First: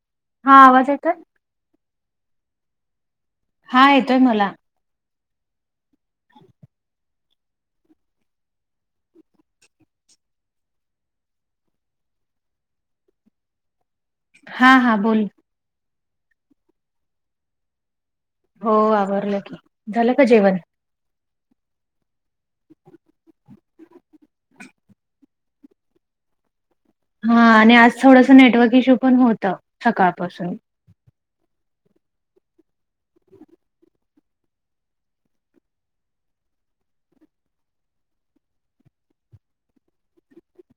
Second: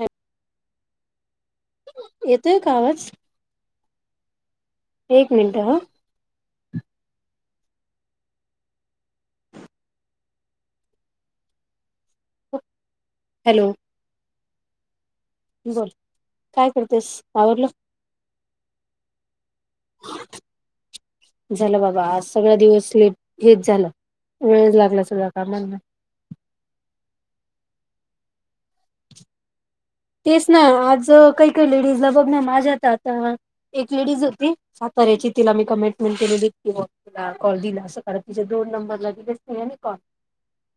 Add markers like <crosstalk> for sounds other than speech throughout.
Hello हां आवांज येतोय आहे? येतोय कां आवांज? हां येतोय मलां. एक मिनिटं हं हॅलो हां हां बोलं- बोलं कायं करतेस आवरलं. हो आवरलं की झालं कां जेवणं? झालं बाबां आंज सगळां दिवसं ले हे झालं वेळं लागंला सगळ्यां कामांना. हां आणि आंज थोडंसं नेटवर्क इश्यूं पणं होतं. तेचं नां आंज कांहीं कांहीं लेडीजला बघं नां माझ्यांत आंता एक लेडीज होती साताऱ्यांची तिला मी कमिटमेंट केलेली की बां- तुलां कॉल दिलां असं कारणं तिच्यां दोन नंबरला गं दिलेचं नाहीं आणि कॉल,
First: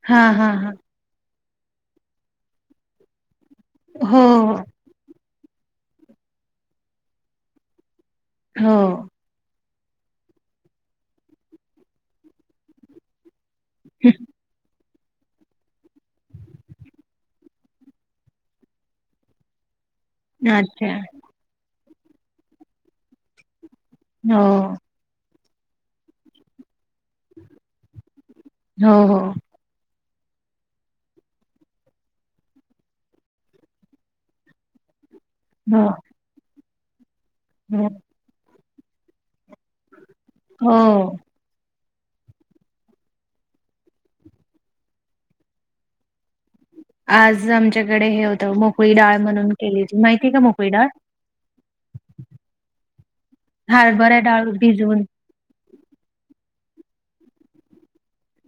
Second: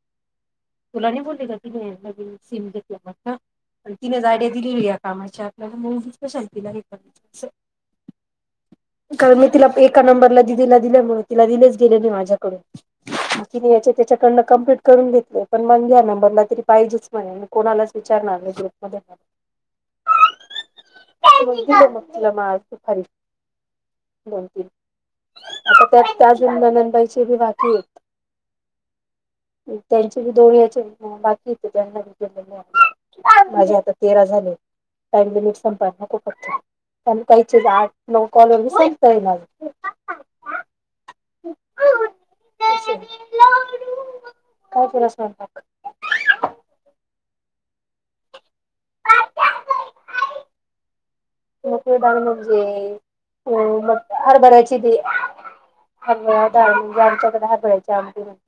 हां हां हां तुलां नाहीं बोलली कां तुमची सीम घेतं- आणि तिने हो जां गांडी दिलेली यां कामांची आपल्यांला मगं उगीच कशां तिलां तिलां हे करायचं हम्मं कारणं मी तिला एकां नंबरला दिदीला दिल्यांमुळे म्हं तिलां दिलेचं गेले नाहीं माझ्यांकडूंन यांचे त्यांच्याकडुंन कंप्लिट करूंन घेतले पणं मगं यां नंबरला तरी पाहिजेच म्हणे मं कोणांलाचं विचारणांरे अ <unintelligible> अच्छा! लां सुपारी हो दोन तीनं आंत त्यांत त्यां अजूंन नंदनबाईची बाकी येतं हो हो. त्यांचे दोळ्यांचे बाकी येतं त्यांना केलेले माझे आंता तेरां झाले टाईम लिमिट हो संप खूपचं कांहीं हो. आंठ नऊ कॉल उचलतांच ये नां मलां हम्मं काय तलास म्हणतात आज आमच्याकडे हे होतं मोकळी डाळ म्हणून केलीली माहितीय आहे का मोकळी डाळ मोकळी डाळ म्हणजे हरभरा डाळ हरबरायची बी भिजवून हरभरा डाळ म्हणजे आमच्याकडे हरभराची आमटी म्हणतात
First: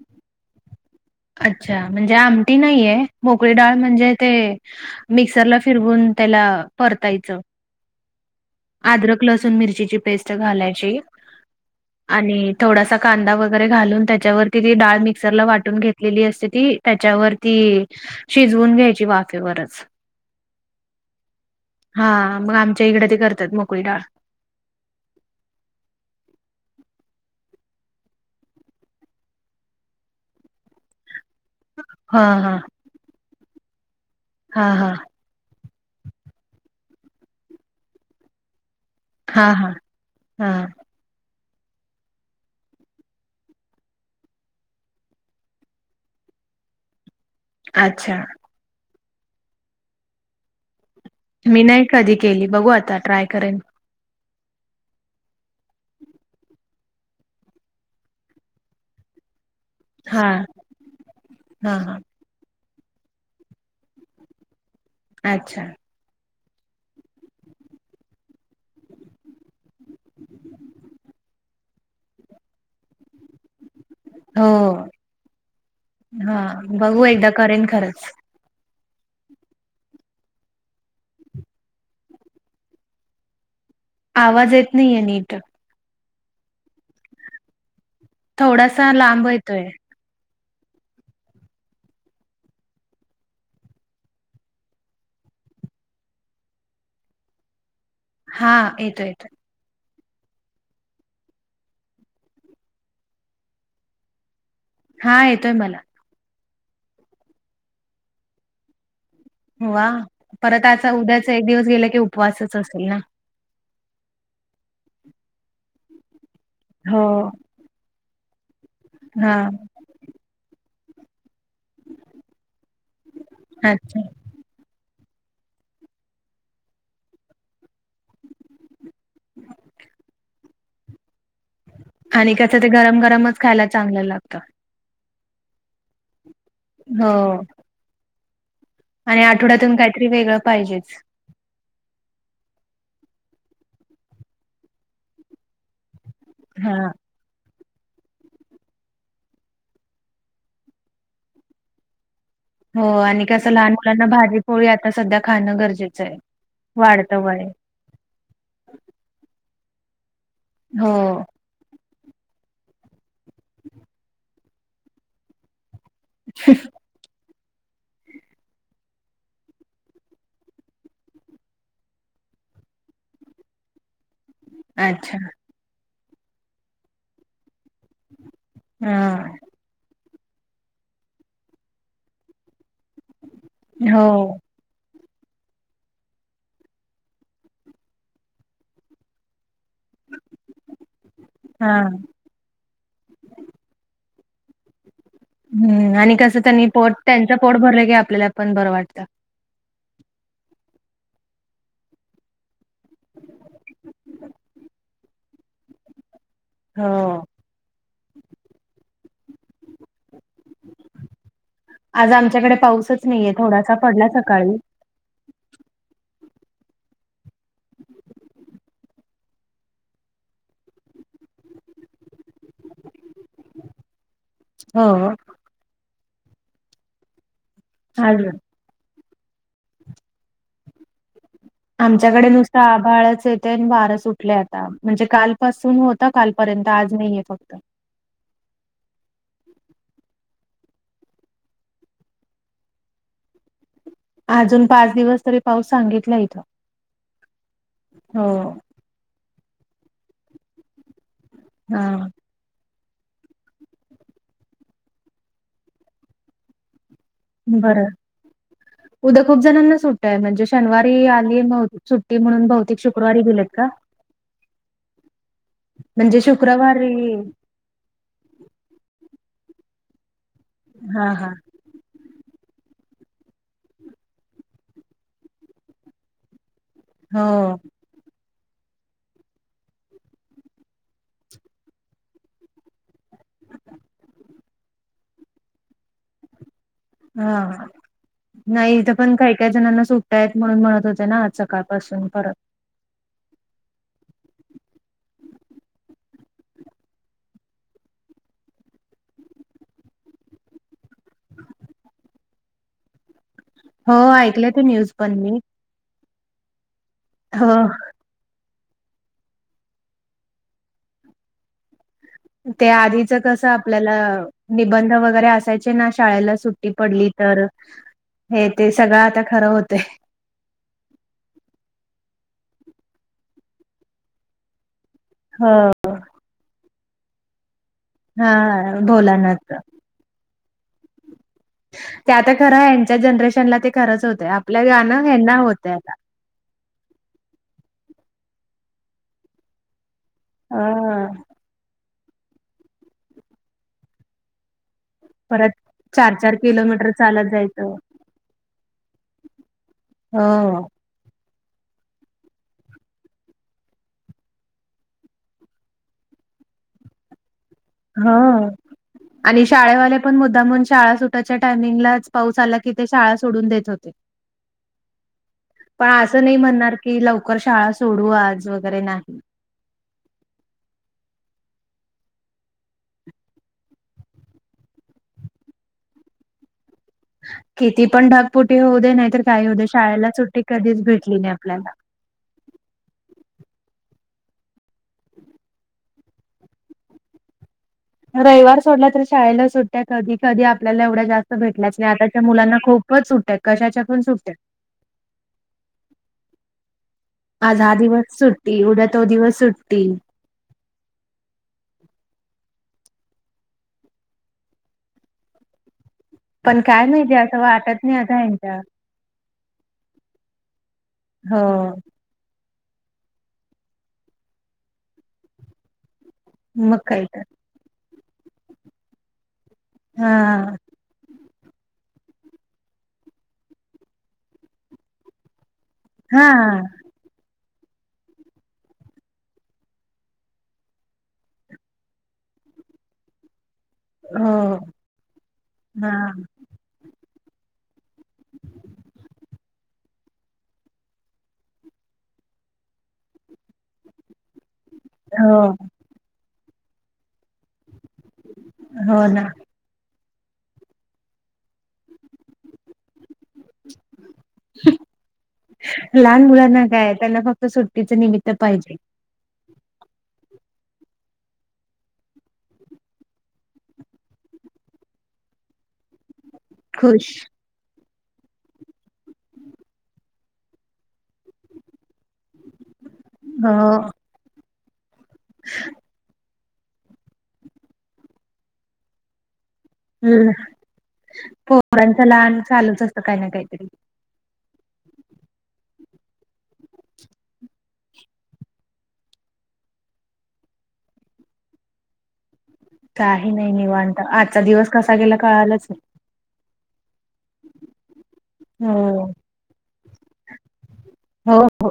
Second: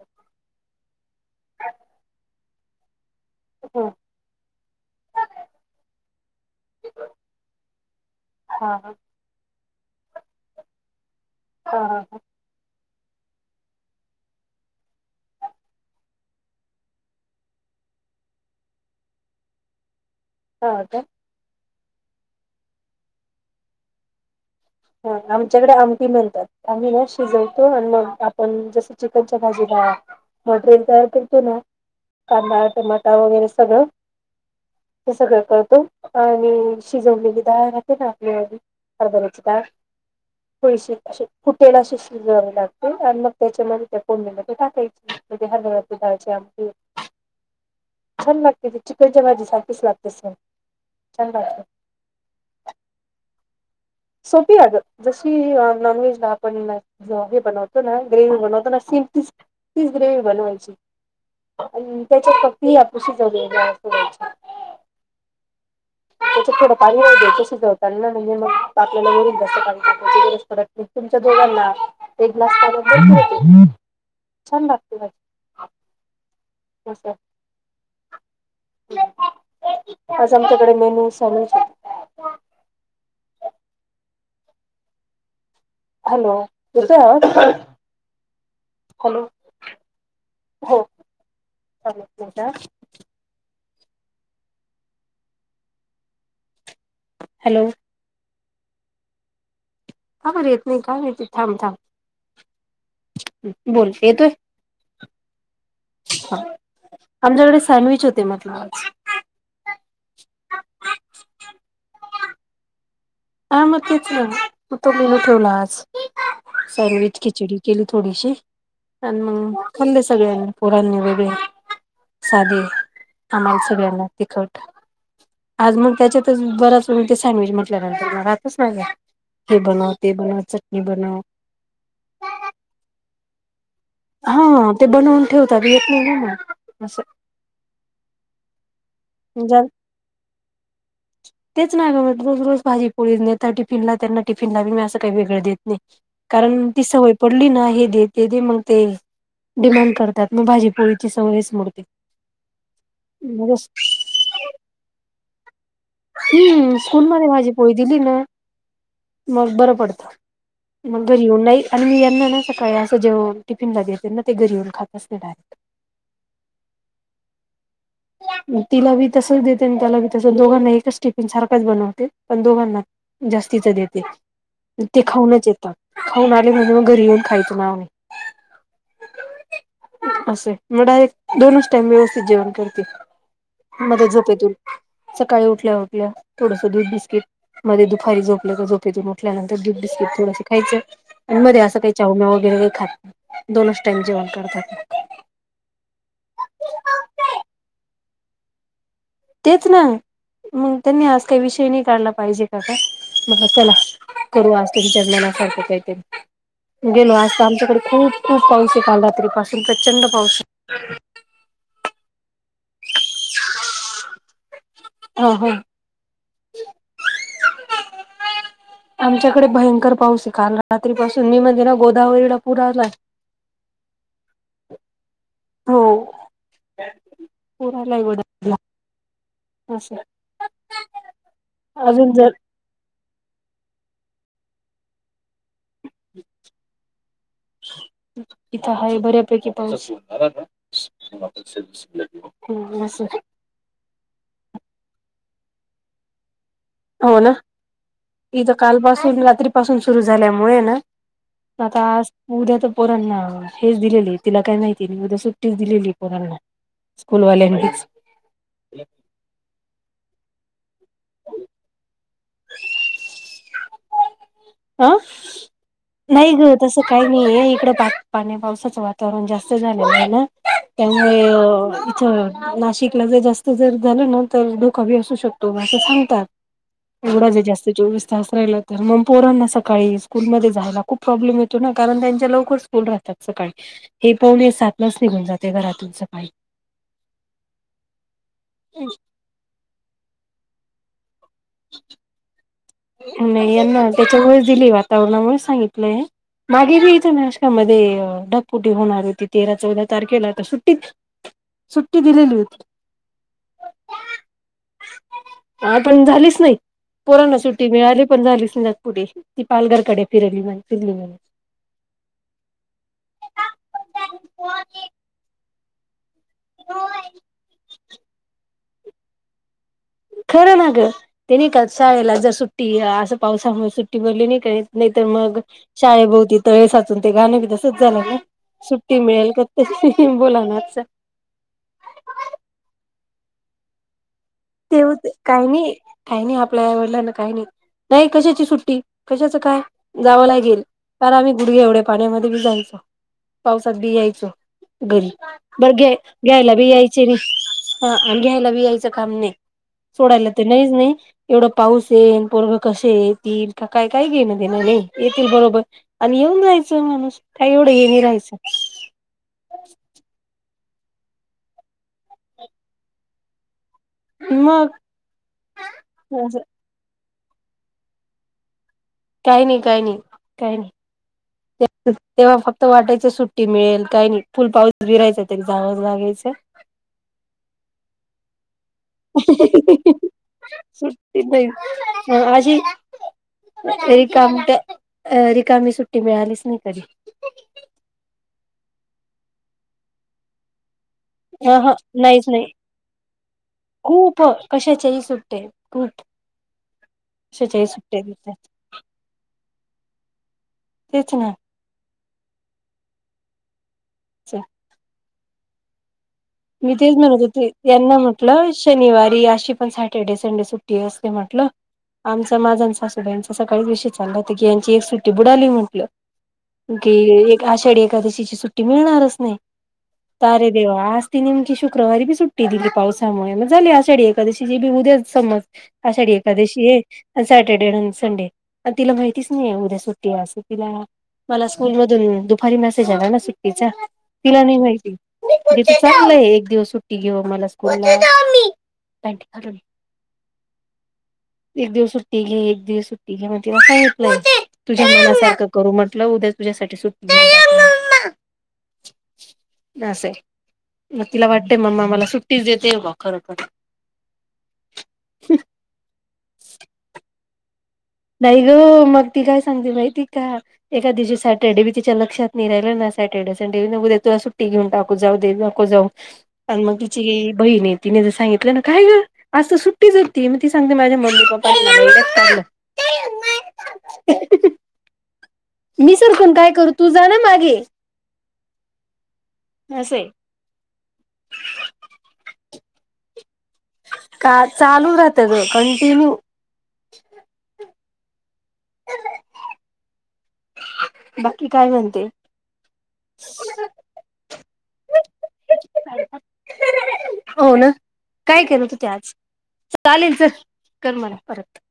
अच्छा म्हणजे आमटी नाहीये मोकळी डाळ ह म्हणजे ते मिक्सरला फिरवून त्याला परतायचं हा हा. अद्रक लसूण मिरचीची पेस्ट घालायची हा हा आणि थोडासा कांदा वगैरे घालून त्याच्यावरती ती डाळ मिक्सरला वाटून घेतलेली असते ती त्याच्यावरती शिजवून घ्यायची वाफेवरच हो का हा मग आमच्या इकडे ते करतात मोकळी डाळ ह आमच्याकडे आमटी म्हणतात आम्ही ना शिजवतो आणि मग आपण जसं चिकनच्या भाजीला मटरियल तयार करतो ना हा हा कांदा टमाटा वगैरे सगळं हा हा ते सगळं करतो आणि शिजवलेली डाळ राहते ना आपली हां हा हा थोडीशी कुटेला अशी शिजवावे लागते आणि मग त्याच्यामध्ये त्या फोडणीमध्ये टाकायची कधी हरभऱ्या डाळीची आमटी अच्छा कशी चिकनच्याबाजी सारखच लागते अस मी नाही कधी केली बघू आता ट्राय करेन सोपी आहे जशी नॉनव्हेज ला आपण जेव्हा मी बनवतो ना ग्रेव्ह बनव ना सिम तीज ग्रेवी हा बनवायची हा हा आणि त्याच्यात फक् हतशी जगलेली आहे स अच्छा त्याच्या थोडं पाणी शिजवताना म्हणजे मग आपल्याला वरून जास्त पाणी टाकण्याची गरज पडत नाही तुमच्या दोघांना एक ग्लास पाणी भरपूर होतेय हो हा बघू असं एकदा करेन खरंच आज आमच्याकडे मेनू सॅडविच आवाज येत नाहीे नीट हॅलो येतोय आवाज थोडासा हॅलो लांब येतोय हो थांब एक मिनिट आ हॅलो हा येतो येत काबर येत नाही काय माहित थांब थांब बोल येतोय हा येतोय मला आमच्याकडे सँडविच होते म्हटलं वा परत आता उद्याचा एक दिवस गेल की उपवासच असेल ना हा मग तेच ना मग तो मेनू ठेवला आज हो सँडविच खिचडी केली थोडीशी आणि हा मग खाल्ले सगळ्यांनी पोरांनी वेगळे साधे आम्हाला अच्छा सगळ्यांना तिखट आज मग त्याच्यातच बराच म ते सॅडविच म्हटलं राहतच नाही हे बनव ते बनव चटणी बनव आणि कसं ते गरम गरमच खायला चांगलं लागतं. हा ते बनवून ठेवता, येत नाही ना म. हो. आणि म्हणजे आठवड्यातून काहीतरी वेगळं पाहिजेच. तेच नाही बाबा मग रोज-रोज भाजी पोळी न देता टिफिनला त्यांना टिफिनला मी असं काही वेगळं देत नाही. कारण हा ती सवय पडली ना, हे दे ते दे मग ते डिमांड करतात मग भाजीपोळीची सवयच मोडते. हो आणि कसं मग लहान मुलांना भाजीपोळी आता सध्या खाणं गरजेचं आहे. हम्म, वाढतं स्कूलमध्येध्ये वय माझी पोळी दिली ना, मग बरं पडत, हो मग घरी येऊन नाही आणि मी यांना ना सकाळी असं जेव टिफिनला दि त्यांना ते घरी येऊन खातच नाही डायरेक्ट. ह तिला बी तसच देते, आणि त्याला बी तस, दोघांना एकच टिफिन सारखंच बनवते, पण दोघांना जास्तीच देते ते अच्छा खाऊनच येतात, खाऊन आले म्हणजे मग घरी येऊन खायचं नाव नाही. हम्म. असे, मग डायरेक्ट दोनच टाइम व्यवस्थित जेवण करते. हो मध्ये झोपेत सकाळी उठल्या-उठल्या थोडस दूध बिस्किट मध्ये दुपारी झोपल्या झोपेतून उठल्यानंतर दूध बिस्किट थोडंस खायचं मध्ये हा असं काही चावन्या वगैरे नाही खात, दोनच टाईम जेवण करतात. हम्म, आणि कसं त्यांनी पोट, त्यांच पोट भरलंय की आपल्याला पण बरं वाटतं. तेच ना, मग त्यांनी आज काही विषय नाही काढला पाहिजे का काय मग चला, करू आज तुमच्या मनासारखं काहीतरी, गेलो हो आज तर आमच्याकडे खूप-खूप पाऊस आहे. काल रात्री पासून प्रचंड पाऊस आहे. आज आमच्याकडे पाऊसच नाहीये, थोडासा पडला सकाळी. हो-हो. <inaudible> आमच्याकडे भयंकर पाऊस आहे. काल रात्रीपसून मी म्हणजे ना गोदावरीला पूर आलाय. हो. हो, पुर आलंय आज गोदावरीला. अशा. आमच्याकडे नुसत आभाळच येते, आणि वार सुटले आता म्हणजे कालपासून होत कालपर्यंत आज नाहीये फक्त. इथं आहे बऱ्यापैकी पाऊस. हम्म, असूदे. अजून पाच दिवस तरी पाऊस सांगितला इथं. हो ना, हो इथ कालपासून, रात्रीपासून सुरू झाल्यामुळे ना आता हा. आज उद्या तर पोरांना हेच दिलेले आहे. तिला काय माहिती नाही, उद्या सुट्टीच दिलेली आहे पोरांना. स्कूलवाल्यांनीच बरं. उद्या खूप जणांना सुट्ट्या आहे. म्हणजे शनिवारी आली सुट्टी म्हणून बहुतेक शुक्रवारी दिलेत का? <unintelligible> अ, म्हणजे नाही ग तस काही शुक्रवारी नाही आहे, इकड पा पाण्या पावसाचं वातावरण जास्त झालेलं म्हण, हा त्यामुळे हा इथ नाशिकला जर जास्त जर झालं ना, तर धोका बी असू शकतो असं सांगतात. एवढा हो. ज जास्त चोवीस तास राहिला तर मग पोरांना सकाळी स्कूलमध्ये जायला खूप प्रॉब्लेम येतो ना कारण त्यांच्या लवकर स्कूल राहतात सकाळी हे पावणे सातलाच निघून जाते घरातून सकाळी हा नाही इथं पण काही काही जणांना सुट्टया आहेत म्हणून म्हणत होते ना सकाळपासून परत नाय यांना त्याच्यामुळेच दिली वातावरणामुळे सांगितलंय मागे बी इथ नाशकामध्ये ढगफुटी होणार होती तेरा चौदा तारखेला तर सुट्टीच सुट्टी दिलेली होती हो ऐकले ते न्यूज पण मी हा पण झालीच नाही पोराना हो सुट मिळाले पण झाली ढगफुटी ती पालघरकडे फिरली म्हणे त्या आधीच कसं आपल्याला निबंध वगैरे असायच तेना शाळेला सुट्टी पडली तर हे ते सगळं आता खरं होतंय खरं ना ग ते नायका आसं शाळेला जर सुट्टी असं पावसामुळे सुट्टी भेटली नाय नाही तर मग हो शाळे भोवती तळे साचून ते गाण बी तसं तसंच झालं ना हा सुट्टी बोला ना मिळेल का आता. ते भोलानाथच ते आता खरं हच्या जनरेशनला ते खरंच होतं आपलं ते गाणं होते. ह्याना काही होतं नाही आता काही नाही आपल्या आई वडिलांना काही नाही नाही कशाची सुट्टी कशाचं काय जावं लागेल अ पार आम्ही गुडघे एवढ्या पाण्यामध्ये बी जायचो पावसात बी यायचो घरी परत बरं घ्या चार चार घ्यायला बी किलोमीटर यायचे नाही चालत जायचं हो हा आणि घ्यायला बी यायचं काम नाही सोडायला तर नाहीच नाही एवढं पाऊस येन पोरगं कसे येतील काय काय घेन देना नाही येतील बरोबर आणि येऊन जायच माणूस का एवढ हे हा आणि शाळेवाले पण मुद्दामून शाळा सुटायच्या टायमिंगलाच पाऊस आला की ते शाळा सोडून देत होते. मग पण असं नाही म्हणणार कि लवकर शाळा सोडू आज वगैरे नाही काही नाही काही नाही काही नाही तेव्हा फक्त वाटायच सुट्टी मिळेल काही नाही फुल पाऊस भि राहायचा तरी जावच लागायच किती पण ढागपुटी होऊ दे नाहीतर काही होऊ दे शाळेला सुट्टी कधीच भेटली नाही आपल्याला हा आशी रिकामीट्या रिकामी सुट्टी मिळालीच नाही कधी रविवार सोडला तर शाळेला सुट्ट्या कधी कधी आपल्याला एवढ्या जास्त जास्त ह ह भेटल्याच नाही आताच्या नाहीच नाही मुलांना खूपच सुट्टया आहेत कशाच्यापण खूप सुट्टया कशाच्याही सुट्ट्या आहेत, खूप आज कशाच्याही हा सुट्ट्या दिवस देतात सुट्टी उद्या तो दिवस सुट्टी तेच ना <unintelligible> पण मी काय तेच माहिती म्हणत असं होते वाटत यांना नाही आता म्हटलं यांच्या शनिवारी या शुक पण सॅटर्डे संडे सुट्टी असते हो म्हंटलं आमचा माझा आणि सासूबाईंचा सकाळीच विषय चालला होता की यांची एक सुट्टी बुडाली म्हटलं मग कि काय तर एक आषाढी एकादशीची सुट्टी मिळणारच नाही कारे हा देवा ती नेमकी शुक्रवारी बी सुट्टी दिली पावसामुळे मग झाली आषाढी एकादशी जे बी उद्याच समज आषाढी हा एकादशी आहे सॅटर्डे आणि संडे तिला माहितीच नाही उद्या सुट्टी असं तिला मला स्कूल मधून दुपारी मेसेज आला ना सट्टीचा. हो तिला नाही माहिती. बिस्किट दि कीव बिस्किट हा चगलंय एक दिवस सुट्टी घेऊ आमाला स्कूलला. कुठे जाऊ मी पॅन्ट फाटलेली हाये एक दिवस सुट्टी घेऊ एक दिवस सुट्टी घेऊ म्हणून तिला सांगितलं तुझ्या हो मनासारखं करू म्हटलं उद्या तुझ्यासाठी सुट्टी घेऊ आपन हो ना ह्या साठी मग तिला वाटतेय मम्मा मला देतेन का खरोखर लहान मुलांना काय त्यांना फक्त आता सुट्टीच निमित्त नाही ग पाहिजे मग ती काय सांगते माहिती का एका दिवशी सॅटर्डे बी तिच्या लक्षात नाही राहिलं ना सॅटर्डे संडे मग मी बोलले तिला सुट्टी घेऊन टाक जाऊ दे नको जाऊ आणि मग तिची खुश बहीण आहे तिने जर सांगितलं ना काय ग आज तर सुट्टीच होती मी ती सांगते माझ्या मम्मी पप्पाना मला वेड्यात काढलं मग अह हं हं अहं. मी सरखून काय करू तू जा ना मागे असंय हम्म पोरांचं लहान चालूच असतं काही ना काहीतरी का चालू राहत ग कंटिन्यू बाकी काय म्हणते काही नाही निवांत आजचा दिवस कसा गेला कळालाच नाही हो ना काय करत होती आज हो चालेनच हो हो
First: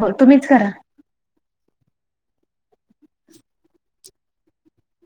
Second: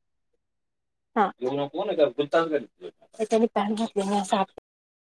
हो तुम्हीच करा हा तेल घातलं ना जरा तर ते चांगली निघतं तर त्यानी पाणी घातलं ना असा